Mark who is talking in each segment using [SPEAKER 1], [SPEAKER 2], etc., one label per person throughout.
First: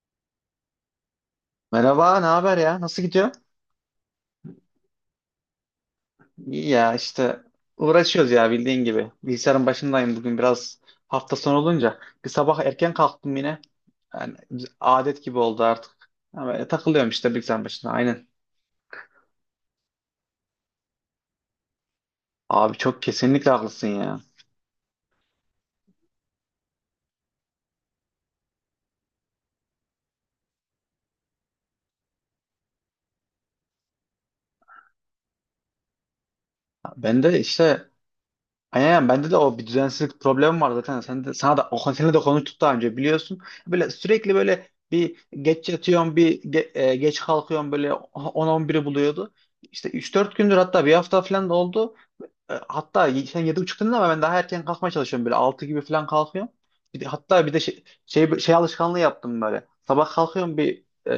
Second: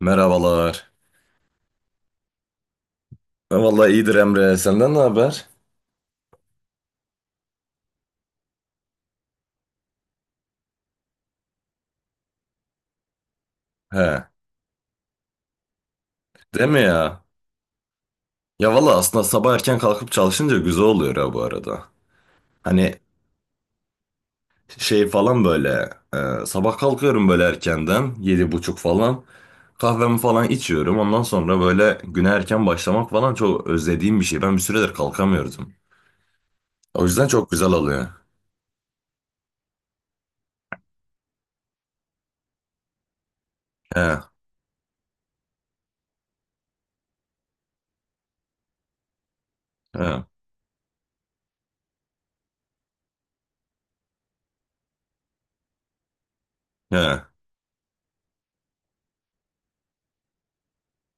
[SPEAKER 1] Merhabalar.
[SPEAKER 2] Merhaba, ne haber ya? Nasıl gidiyor?
[SPEAKER 1] Ha, vallahi iyidir Emre. Senden ne haber?
[SPEAKER 2] İyi ya işte uğraşıyoruz ya bildiğin gibi. Bilgisayarın başındayım bugün biraz hafta sonu olunca. Bir sabah erken kalktım yine.
[SPEAKER 1] He.
[SPEAKER 2] Yani adet gibi oldu artık. Ama
[SPEAKER 1] Değil mi
[SPEAKER 2] takılıyorum
[SPEAKER 1] ya?
[SPEAKER 2] işte bilgisayarın başında. Aynen.
[SPEAKER 1] Ya valla aslında sabah erken kalkıp çalışınca güzel oluyor ya bu arada.
[SPEAKER 2] Abi
[SPEAKER 1] Hani
[SPEAKER 2] çok kesinlikle haklısın ya.
[SPEAKER 1] şey falan böyle sabah kalkıyorum böyle erkenden 7.30 falan. Kahvemi falan içiyorum. Ondan sonra böyle güne erken başlamak falan çok özlediğim bir şey. Ben bir süredir kalkamıyordum. O
[SPEAKER 2] Ben
[SPEAKER 1] yüzden
[SPEAKER 2] de
[SPEAKER 1] çok güzel
[SPEAKER 2] işte
[SPEAKER 1] oluyor.
[SPEAKER 2] aynen bende de o bir düzensizlik problemi var zaten. Sen de, sana da o seni de konuştuk daha önce biliyorsun. Böyle
[SPEAKER 1] He.
[SPEAKER 2] sürekli böyle bir geç yatıyorum, bir geç kalkıyorum böyle on-on biri buluyordu. İşte üç
[SPEAKER 1] He.
[SPEAKER 2] dört gündür hatta bir hafta falan da oldu. Hatta sen 7.30 dedin ama ben daha erken kalkmaya çalışıyorum böyle 6 gibi falan kalkıyorum. Bir de,
[SPEAKER 1] He.
[SPEAKER 2] hatta bir de şey alışkanlığı yaptım böyle. Sabah kalkıyorum bir e,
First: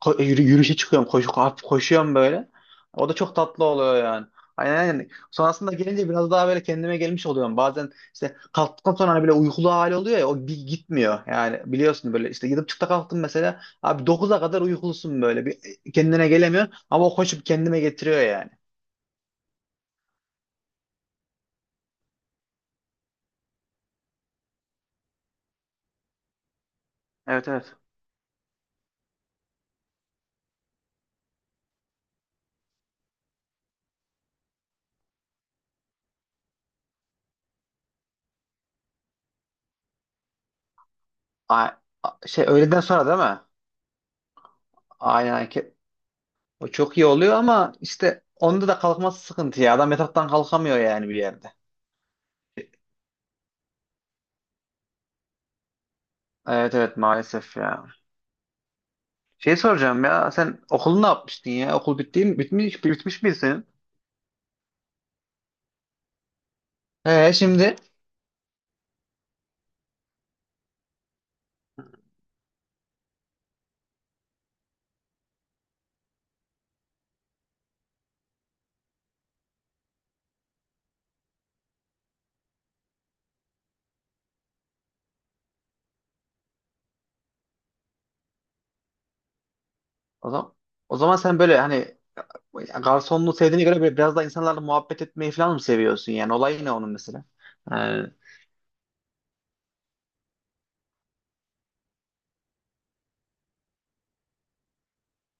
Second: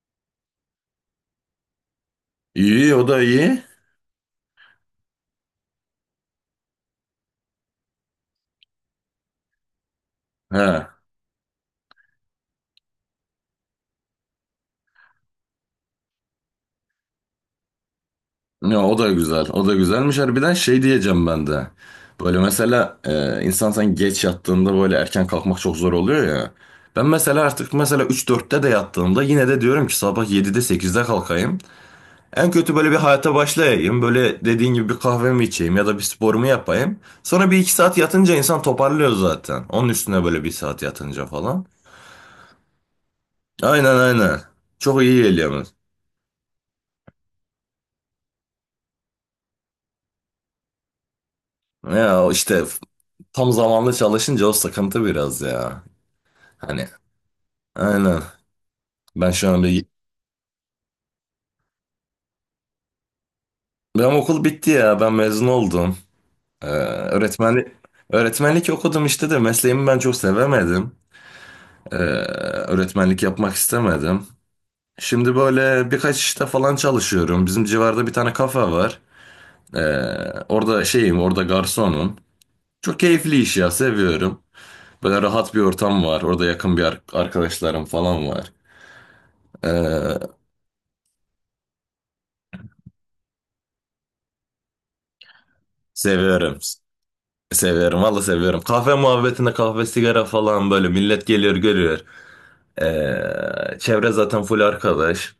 [SPEAKER 2] ko- e, yürü- yürüyüşe çıkıyorum koşu, hafif koşuyorum böyle.
[SPEAKER 1] İyi, o
[SPEAKER 2] O da
[SPEAKER 1] da
[SPEAKER 2] çok
[SPEAKER 1] iyi.
[SPEAKER 2] tatlı oluyor yani. Aynen aynen. Sonrasında gelince biraz daha böyle kendime gelmiş oluyorum. Bazen işte kalktıktan sonra hani böyle uykulu hali oluyor ya o bir
[SPEAKER 1] He.
[SPEAKER 2] gitmiyor. Yani biliyorsun böyle işte 7.30'ta kalktım mesela. Abi 9'a kadar uykulusun böyle bir kendine gelemiyorsun ama o koşup kendime getiriyor yani.
[SPEAKER 1] Ya, o da güzel. O da güzelmiş. Harbiden şey diyeceğim ben de. Böyle mesela insan sen geç yattığında böyle erken kalkmak çok zor oluyor ya. Ben mesela
[SPEAKER 2] Evet
[SPEAKER 1] artık
[SPEAKER 2] evet.
[SPEAKER 1] mesela 3-4'te de yattığımda yine de diyorum ki sabah 7'de 8'de kalkayım. En kötü böyle bir hayata başlayayım. Böyle dediğin gibi bir kahvemi içeyim ya da bir sporumu yapayım. Sonra bir iki saat yatınca insan toparlıyor zaten. Onun üstüne böyle bir saat yatınca falan.
[SPEAKER 2] A- Şey öğleden sonra değil mi?
[SPEAKER 1] Aynen aynen. Çok iyi
[SPEAKER 2] Aynen
[SPEAKER 1] geliyor.
[SPEAKER 2] hareket. O çok iyi oluyor ama işte onda da kalkması sıkıntı ya. Adam yataktan kalkamıyor yani bir yerde.
[SPEAKER 1] Ya işte tam zamanlı çalışınca o sıkıntı biraz ya.
[SPEAKER 2] Evet
[SPEAKER 1] Hani,
[SPEAKER 2] evet maalesef ya.
[SPEAKER 1] aynen. Ben şu
[SPEAKER 2] Şey
[SPEAKER 1] an bir...
[SPEAKER 2] soracağım ya sen okulu ne yapmıştın ya? Okul bitti mi? Bitmiş mi senin?
[SPEAKER 1] Benim okul bitti ya. Ben mezun oldum.
[SPEAKER 2] Ee
[SPEAKER 1] Öğretmenlik...
[SPEAKER 2] şimdi?
[SPEAKER 1] Öğretmenlik okudum işte de mesleğimi ben çok sevemedim. Ee, öğretmenlik yapmak istemedim. Şimdi böyle birkaç işte falan çalışıyorum. Bizim civarda bir tane kafe var. Ee, orada şeyim, orada garsonum. Çok keyifli iş ya, seviyorum. Böyle rahat bir ortam var. Orada yakın bir arkadaşlarım falan var. Ee,
[SPEAKER 2] O zaman, o zaman, sen böyle hani garsonluğu sevdiğine göre böyle biraz daha insanlarla muhabbet etmeyi falan mı seviyorsun yani?
[SPEAKER 1] seviyorum.
[SPEAKER 2] Olay ne onun mesela?
[SPEAKER 1] Seviyorum valla seviyorum. Kahve muhabbetinde kahve sigara falan böyle millet geliyor görüyor. Çevre zaten full arkadaş.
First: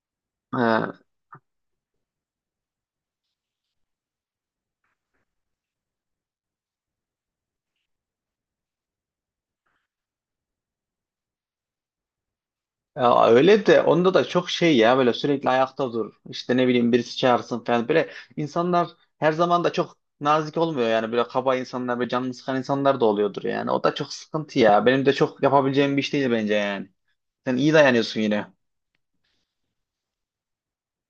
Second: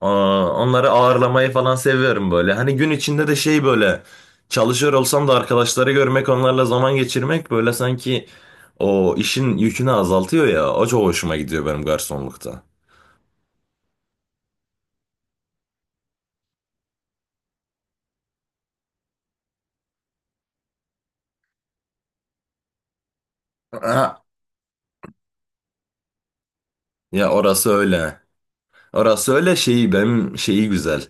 [SPEAKER 1] Aa, onları
[SPEAKER 2] Ee,
[SPEAKER 1] ağırlamayı falan seviyorum böyle. Hani gün içinde de şey böyle çalışıyor olsam da arkadaşları görmek, onlarla zaman geçirmek böyle sanki o işin yükünü azaltıyor ya. O çok hoşuma gidiyor benim garsonlukta.
[SPEAKER 2] Ya öyle de onda da çok şey ya böyle sürekli ayakta dur. İşte ne bileyim birisi çağırsın falan. Böyle insanlar her zaman da çok nazik olmuyor yani böyle kaba insanlar böyle canını sıkan insanlar da oluyordur yani. O da
[SPEAKER 1] Ha,
[SPEAKER 2] çok sıkıntı ya. Benim de çok yapabileceğim bir iş değil bence yani.
[SPEAKER 1] ya
[SPEAKER 2] Sen
[SPEAKER 1] orası
[SPEAKER 2] iyi
[SPEAKER 1] öyle.
[SPEAKER 2] dayanıyorsun yine.
[SPEAKER 1] Orası öyle, şeyi benim şeyi güzel.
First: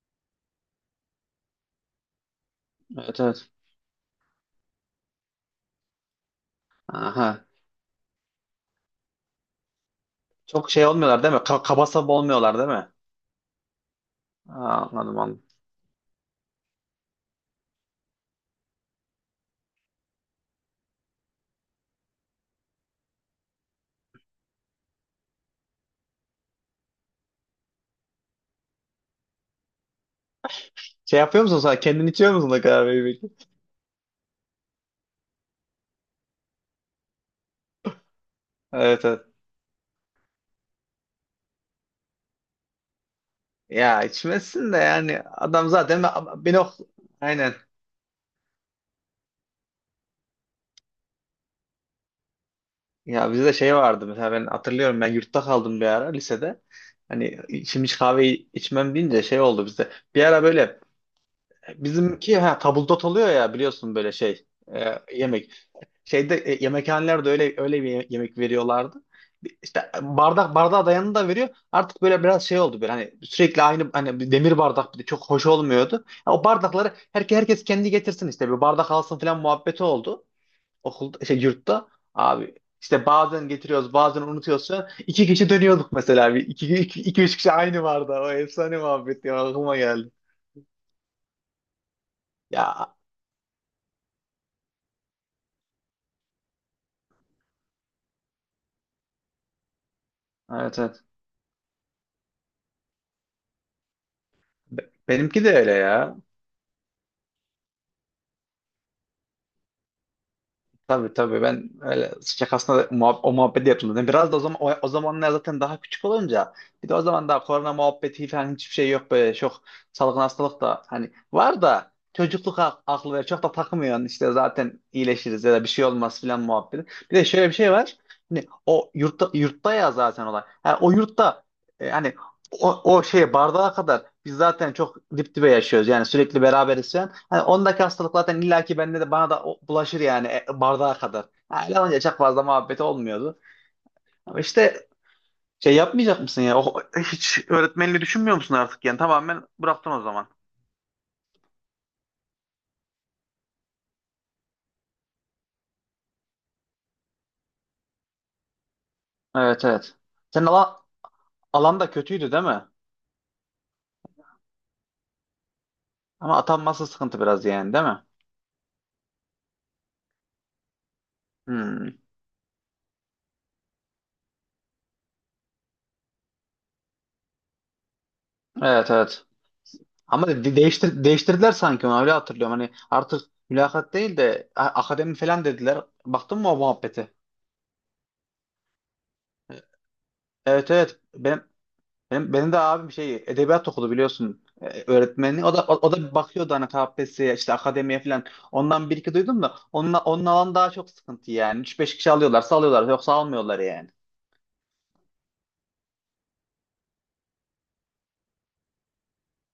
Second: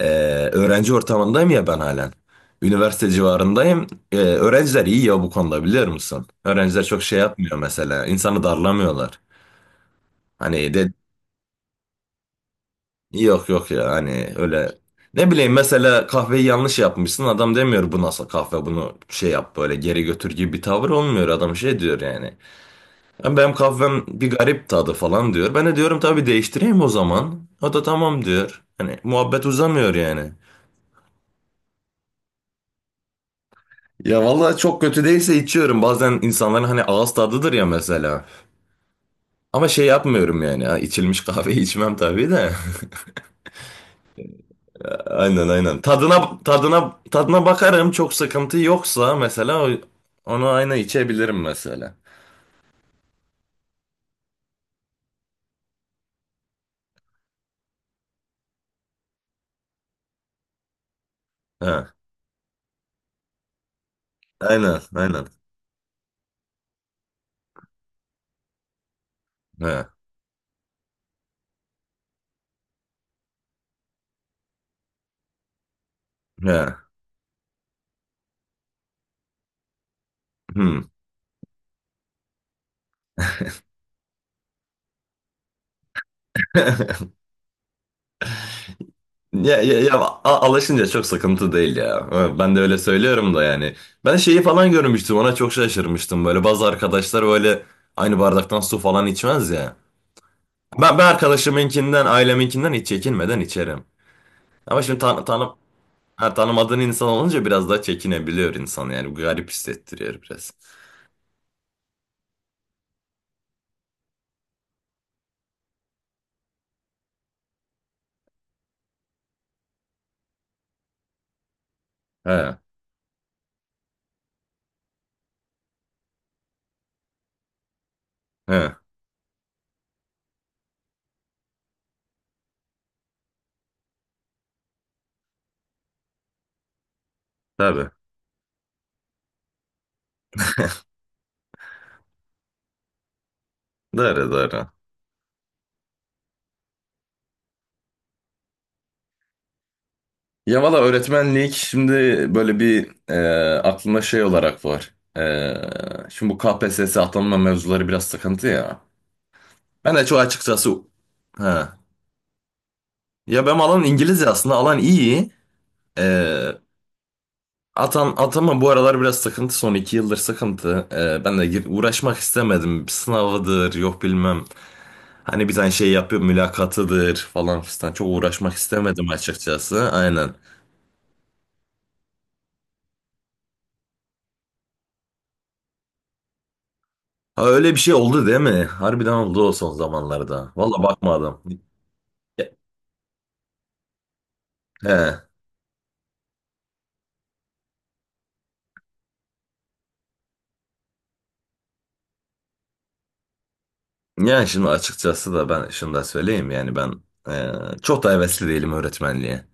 [SPEAKER 1] Ee, öğrenci ortamındayım ya ben halen. Üniversite
[SPEAKER 2] Evet evet.
[SPEAKER 1] civarındayım. Öğrenciler iyi ya bu konuda, biliyor musun? Öğrenciler çok şey
[SPEAKER 2] Aha.
[SPEAKER 1] yapmıyor mesela. İnsanı darlamıyorlar.
[SPEAKER 2] Çok
[SPEAKER 1] Hani
[SPEAKER 2] şey
[SPEAKER 1] de
[SPEAKER 2] olmuyorlar değil mi? Kaba saba olmuyorlar değil mi?
[SPEAKER 1] yok yok ya, hani öyle.
[SPEAKER 2] Aa, anladım
[SPEAKER 1] Ne
[SPEAKER 2] anladım.
[SPEAKER 1] bileyim mesela, kahveyi yanlış yapmışsın. Adam demiyor bu nasıl kahve, bunu şey yap, böyle geri götür gibi bir tavır olmuyor. Adam şey diyor yani. "Ya benim kahvem bir garip tadı" falan diyor. Ben de diyorum tabii, değiştireyim o zaman. O da tamam diyor. Hani muhabbet uzamıyor yani.
[SPEAKER 2] Şey yapıyor musun sen? Kendin içiyor musun da kahveyi peki?
[SPEAKER 1] Ya vallahi çok kötü değilse içiyorum. Bazen insanların hani ağız tadıdır ya mesela.
[SPEAKER 2] Evet evet.
[SPEAKER 1] Ama şey yapmıyorum yani. Ha, içilmiş kahveyi içmem tabii de.
[SPEAKER 2] Ya içmezsin de yani
[SPEAKER 1] Aynen
[SPEAKER 2] adam
[SPEAKER 1] aynen.
[SPEAKER 2] zaten
[SPEAKER 1] Tadına
[SPEAKER 2] beni ok-
[SPEAKER 1] tadına tadına
[SPEAKER 2] aynen.
[SPEAKER 1] bakarım. Çok sıkıntı yoksa mesela onu aynı içebilirim mesela.
[SPEAKER 2] Ya bizde şey vardı mesela ben hatırlıyorum ben yurtta kaldım bir ara lisede. Hani şimdi hiç kahve içmem deyince şey oldu bizde. Bir ara böyle
[SPEAKER 1] Ha,
[SPEAKER 2] bizimki ha, tabuldot oluyor ya biliyorsun böyle şey
[SPEAKER 1] aynen aynen.
[SPEAKER 2] yemek. Şeyde yemekhanelerde öyle öyle bir yemek veriyorlardı. İşte
[SPEAKER 1] Ha,
[SPEAKER 2] bardak bardağa dayanını da veriyor. Artık böyle biraz şey oldu böyle hani sürekli aynı hani bir demir bardak bir de çok hoş olmuyordu. Ya o
[SPEAKER 1] ha.
[SPEAKER 2] bardakları herkes kendi getirsin işte bir bardak alsın falan muhabbeti oldu
[SPEAKER 1] Hmm.
[SPEAKER 2] okulda şey yurtta abi işte bazen getiriyoruz bazen unutuyoruz falan. İki kişi dönüyorduk mesela bir iki, iki üç kişi aynı vardı o efsane muhabbet ya
[SPEAKER 1] Ya,
[SPEAKER 2] aklıma
[SPEAKER 1] ya, ya
[SPEAKER 2] geldi.
[SPEAKER 1] alışınca çok sıkıntı değil ya. Ha, ben de öyle
[SPEAKER 2] Ya
[SPEAKER 1] söylüyorum da yani. Ben şeyi falan görmüştüm. Ona çok şaşırmıştım. Böyle bazı arkadaşlar böyle aynı bardaktan su falan içmez ya.
[SPEAKER 2] evet
[SPEAKER 1] Ben,
[SPEAKER 2] evet.
[SPEAKER 1] ben arkadaşımınkinden, aileminkinden hiç çekinmeden içerim. Ama şimdi tan
[SPEAKER 2] Benimki
[SPEAKER 1] tanı
[SPEAKER 2] de öyle ya.
[SPEAKER 1] ha, tanımadığın insan olunca biraz daha çekinebiliyor insan yani. Garip hissettiriyor biraz.
[SPEAKER 2] Tabii tabii ben öyle şakasına da muhab o muhabbeti yapıldı. Yani biraz da o zaman o zamanlar zaten daha küçük olunca bir de o zaman daha korona muhabbeti falan hiçbir şey yok böyle çok salgın hastalık da hani var da
[SPEAKER 1] He,
[SPEAKER 2] çocukluk aklı ve çok da takmıyorsun işte zaten iyileşiriz ya da bir şey olmaz filan muhabbeti. Bir de şöyle bir şey var. Hani
[SPEAKER 1] he,
[SPEAKER 2] o yurtta, yurtta ya zaten olay. Ha, o yurtta hani o şeye bardağa kadar biz zaten çok dip dibe yaşıyoruz yani sürekli beraberiz falan. Hani ondaki
[SPEAKER 1] tabii.
[SPEAKER 2] hastalık zaten illaki bende de bana da bulaşır yani bardağa kadar. Ha, öyle olunca çok fazla muhabbet olmuyordu.
[SPEAKER 1] Doğru,
[SPEAKER 2] Ama
[SPEAKER 1] doğru.
[SPEAKER 2] işte şey yapmayacak mısın ya? O, hiç öğretmenliği düşünmüyor musun artık yani? Tamamen bıraktın o zaman.
[SPEAKER 1] Ya valla öğretmenlik şimdi böyle bir aklımda şey olarak var. E, şimdi bu KPSS atanma mevzuları biraz sıkıntı ya.
[SPEAKER 2] Evet evet.
[SPEAKER 1] Ben de çok
[SPEAKER 2] Senin
[SPEAKER 1] açıkçası...
[SPEAKER 2] alan,
[SPEAKER 1] Ha.
[SPEAKER 2] alan da kötüydü değil mi?
[SPEAKER 1] Ya benim alan İngilizce, aslında alan iyi. E,
[SPEAKER 2] Ama atanması sıkıntı biraz yani değil mi?
[SPEAKER 1] atama bu aralar biraz sıkıntı, son 2 yıldır sıkıntı. Ben de
[SPEAKER 2] Hmm.
[SPEAKER 1] uğraşmak istemedim. Sınavıdır, yok bilmem. Hani bir tane şey yapıyor, mülakatıdır falan fistan. Çok uğraşmak
[SPEAKER 2] Evet
[SPEAKER 1] istemedim
[SPEAKER 2] evet.
[SPEAKER 1] açıkçası.
[SPEAKER 2] Ama
[SPEAKER 1] Aynen.
[SPEAKER 2] değiştirdiler sanki onu öyle hatırlıyorum. Hani artık mülakat değil de akademi falan dediler. Baktın mı o muhabbete?
[SPEAKER 1] Ha, öyle bir şey oldu değil mi? Harbiden oldu o son zamanlarda.
[SPEAKER 2] Evet
[SPEAKER 1] Valla
[SPEAKER 2] evet.
[SPEAKER 1] bakmadım.
[SPEAKER 2] Benim de abim şey edebiyat okudu biliyorsun.
[SPEAKER 1] He.
[SPEAKER 2] Öğretmeni. O da o da bir bakıyordu hani KPSS'ye işte akademiye falan. Ondan bir iki duydum da onun alan daha çok sıkıntı yani. Üç beş kişi alıyorlarsa alıyorlar yoksa almıyorlar yani.
[SPEAKER 1] Yani şimdi açıkçası da ben şunu da söyleyeyim yani, ben e, çok da hevesli değilim öğretmenliğe.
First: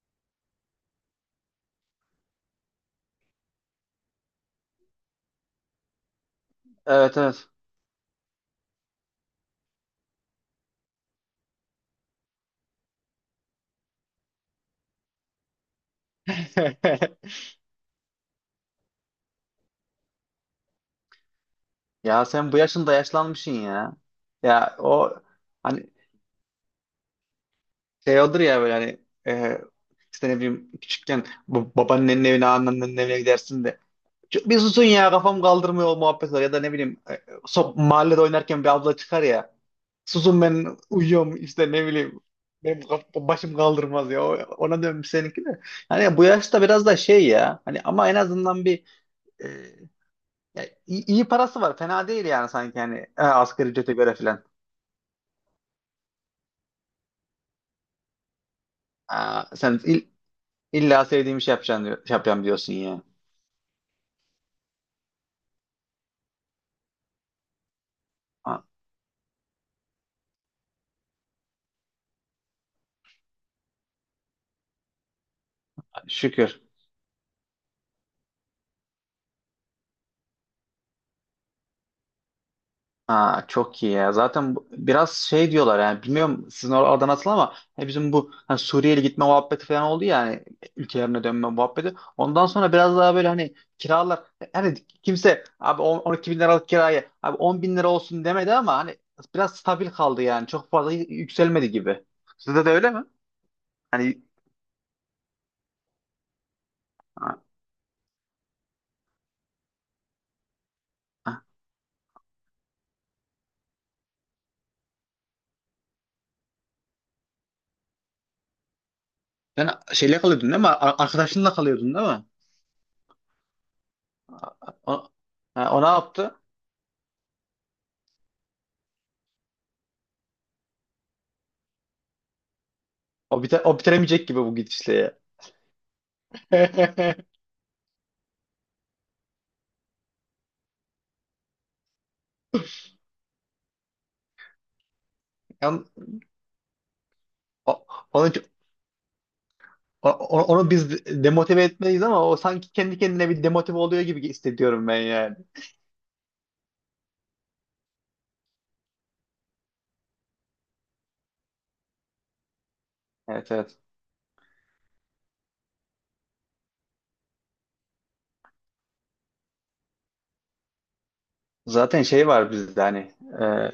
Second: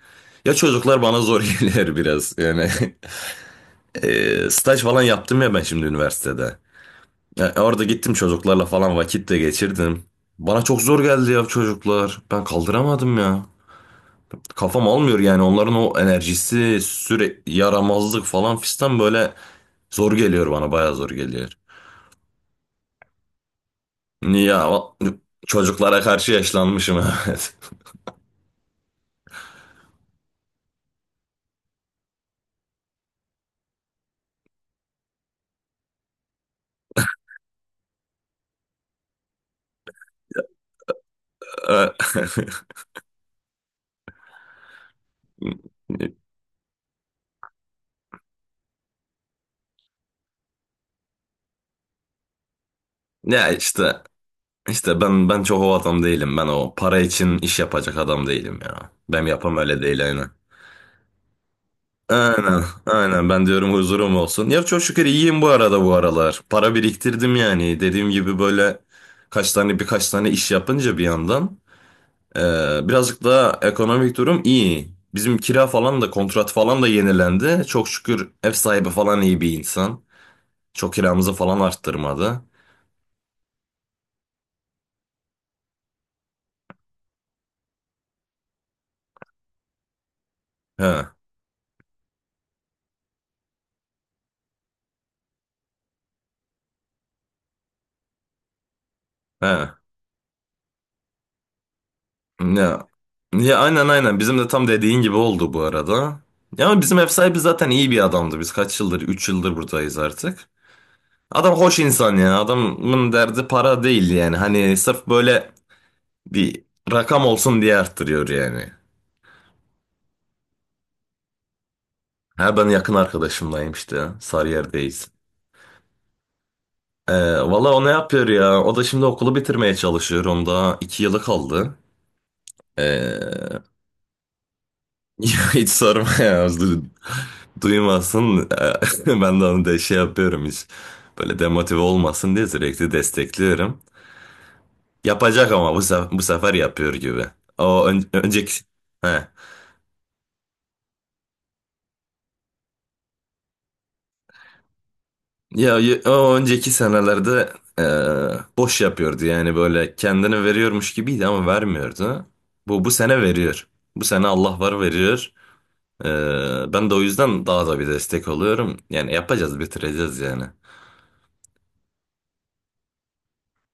[SPEAKER 1] Ya çocuklar bana zor geliyor biraz yani. Staj falan yaptım ya ben şimdi üniversitede.
[SPEAKER 2] Evet
[SPEAKER 1] Ya
[SPEAKER 2] evet.
[SPEAKER 1] orada gittim, çocuklarla falan vakit de geçirdim. Bana çok zor geldi ya çocuklar. Ben kaldıramadım ya. Kafam almıyor yani onların o enerjisi, sürekli yaramazlık falan fistan böyle zor geliyor bana, bayağı zor geliyor.
[SPEAKER 2] Ya sen bu yaşında yaşlanmışsın ya.
[SPEAKER 1] Ya
[SPEAKER 2] Ya o hani
[SPEAKER 1] çocuklara karşı yaşlanmışım evet.
[SPEAKER 2] şey olur ya böyle hani e, işte ne bileyim küçükken bu babaannenin evine anneannenin evine gidersin de bir susun ya kafam kaldırmıyor o muhabbet var ya da ne bileyim mahallede oynarken bir abla çıkar ya susun ben uyuyorum işte ne
[SPEAKER 1] Ee,
[SPEAKER 2] bileyim benim başım kaldırmaz ya ona dönmüş seninki de hani bu yaşta biraz da şey ya hani ama en azından bir e, ya iyi, iyi parası var fena değil yani sanki hani
[SPEAKER 1] ya
[SPEAKER 2] asgari ücrete
[SPEAKER 1] işte
[SPEAKER 2] göre filan.
[SPEAKER 1] ben çok o adam değilim. Ben o para için iş yapacak adam değilim ya. Ben
[SPEAKER 2] Aa,
[SPEAKER 1] yapam
[SPEAKER 2] sen
[SPEAKER 1] öyle değil, aynen.
[SPEAKER 2] illa sevdiğim şey yapacaksın diyor, şey yapacağım
[SPEAKER 1] Aynen,
[SPEAKER 2] diyorsun ya.
[SPEAKER 1] aynen. Ben diyorum huzurum olsun. Ya çok şükür iyiyim bu arada bu aralar. Para biriktirdim yani. Dediğim gibi böyle kaç tane birkaç tane iş yapınca bir yandan birazcık daha ekonomik durum iyi. Bizim kira falan da kontrat
[SPEAKER 2] Şükür.
[SPEAKER 1] falan da yenilendi. Çok şükür ev sahibi falan iyi bir insan. Çok kiramızı falan arttırmadı.
[SPEAKER 2] Ha, çok iyi ya. Zaten biraz şey diyorlar yani bilmiyorum sizin orada oradan nasıl ama hani bizim bu hani Suriyeli gitme muhabbeti falan oldu ya hani
[SPEAKER 1] He,
[SPEAKER 2] ülkelerine dönme muhabbeti. Ondan sonra biraz daha böyle hani kiralar hani kimse abi 12 bin liralık kirayı abi 10 bin lira olsun demedi ama hani biraz
[SPEAKER 1] he.
[SPEAKER 2] stabil kaldı yani çok fazla yükselmedi gibi. Sizde de
[SPEAKER 1] Ya,
[SPEAKER 2] öyle mi?
[SPEAKER 1] ya aynen aynen.
[SPEAKER 2] Hani
[SPEAKER 1] Bizim de tam dediğin gibi oldu bu arada. Ya bizim ev
[SPEAKER 2] ha,
[SPEAKER 1] sahibi zaten iyi bir adamdı. Biz kaç yıldır? 3 yıldır buradayız artık.
[SPEAKER 2] ha.
[SPEAKER 1] Adam hoş insan ya. Adamın derdi para değil yani. Hani sırf böyle bir rakam olsun diye arttırıyor yani.
[SPEAKER 2] Sen şeyle kalıyordun değil mi? Arkadaşınla kalıyordun değil mi?
[SPEAKER 1] Ha, ben yakın arkadaşımdayım işte.
[SPEAKER 2] O,
[SPEAKER 1] Sarıyer'deyiz.
[SPEAKER 2] ha, o ne yaptı?
[SPEAKER 1] Ee, valla o ne yapıyor ya? O da şimdi okulu bitirmeye çalışıyor. Onda 2 yılı kaldı. Ee,
[SPEAKER 2] O bitiremeyecek gibi bu gidişle
[SPEAKER 1] ya hiç sorma ya.
[SPEAKER 2] ya.
[SPEAKER 1] Duymasın. Ben de onu da şey yapıyorum hiç. Böyle demotive olmasın diye sürekli destekliyorum. Yapacak ama bu
[SPEAKER 2] Yani
[SPEAKER 1] sefer, bu sefer yapıyor gibi. O
[SPEAKER 2] o- onu,
[SPEAKER 1] önceki... He.
[SPEAKER 2] o- onu biz demotive etmeliyiz ama o sanki kendi kendine bir demotive oluyor gibi hissediyorum ben yani.
[SPEAKER 1] Ya o önceki senelerde e, boş yapıyordu yani, böyle kendini veriyormuş gibiydi ama vermiyordu. Bu sene
[SPEAKER 2] Evet
[SPEAKER 1] veriyor.
[SPEAKER 2] evet.
[SPEAKER 1] Bu sene Allah var, veriyor. Ben de o yüzden daha da bir destek oluyorum. Yani yapacağız, bitireceğiz yani.
[SPEAKER 2] Zaten şey var bizde hani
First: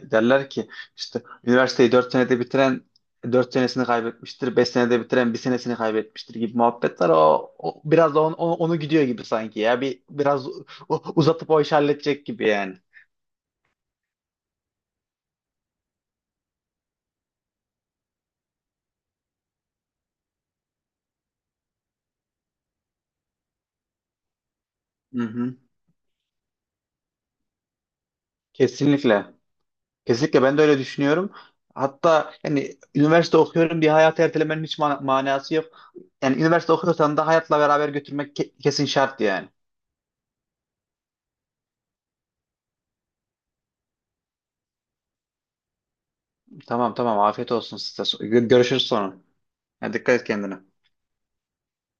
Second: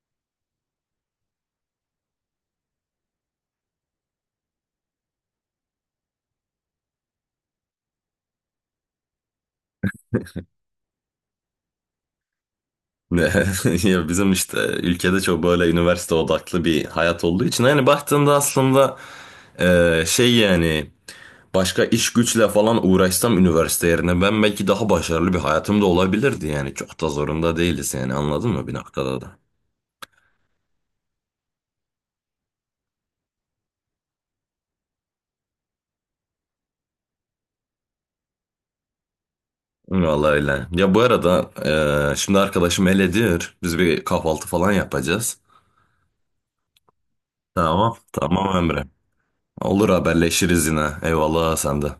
[SPEAKER 2] derler ki işte üniversiteyi 4 senede bitiren 4 senesini kaybetmiştir, 5 senede bitiren bir senesini kaybetmiştir gibi muhabbetler o biraz da onu gidiyor gibi sanki ya bir biraz uzatıp o işi halledecek gibi yani.
[SPEAKER 1] Ne ya bizim işte ülkede çok böyle üniversite odaklı bir hayat olduğu için, yani baktığında aslında e, şey yani başka iş güçle falan uğraşsam üniversite yerine, ben belki daha
[SPEAKER 2] Hı
[SPEAKER 1] başarılı bir
[SPEAKER 2] hı.
[SPEAKER 1] hayatım da olabilirdi yani. Çok da zorunda değiliz yani, anladın mı, bir noktada
[SPEAKER 2] Kesinlikle.
[SPEAKER 1] da.
[SPEAKER 2] Kesinlikle ben de öyle düşünüyorum. Hatta yani üniversite okuyorum diye hayatı ertelemenin hiç manası yok. Yani üniversite okuyorsan da hayatla beraber götürmek kesin şart yani.
[SPEAKER 1] Vallahi öyle. Ya bu arada şimdi arkadaşım elediyor. Biz bir kahvaltı falan yapacağız.
[SPEAKER 2] Tamam tamam afiyet olsun
[SPEAKER 1] Tamam.
[SPEAKER 2] size.
[SPEAKER 1] Tamam
[SPEAKER 2] Görüşürüz
[SPEAKER 1] Emre.
[SPEAKER 2] sonra.
[SPEAKER 1] Olur,
[SPEAKER 2] Yani dikkat et kendine.
[SPEAKER 1] haberleşiriz yine. Eyvallah, sen de.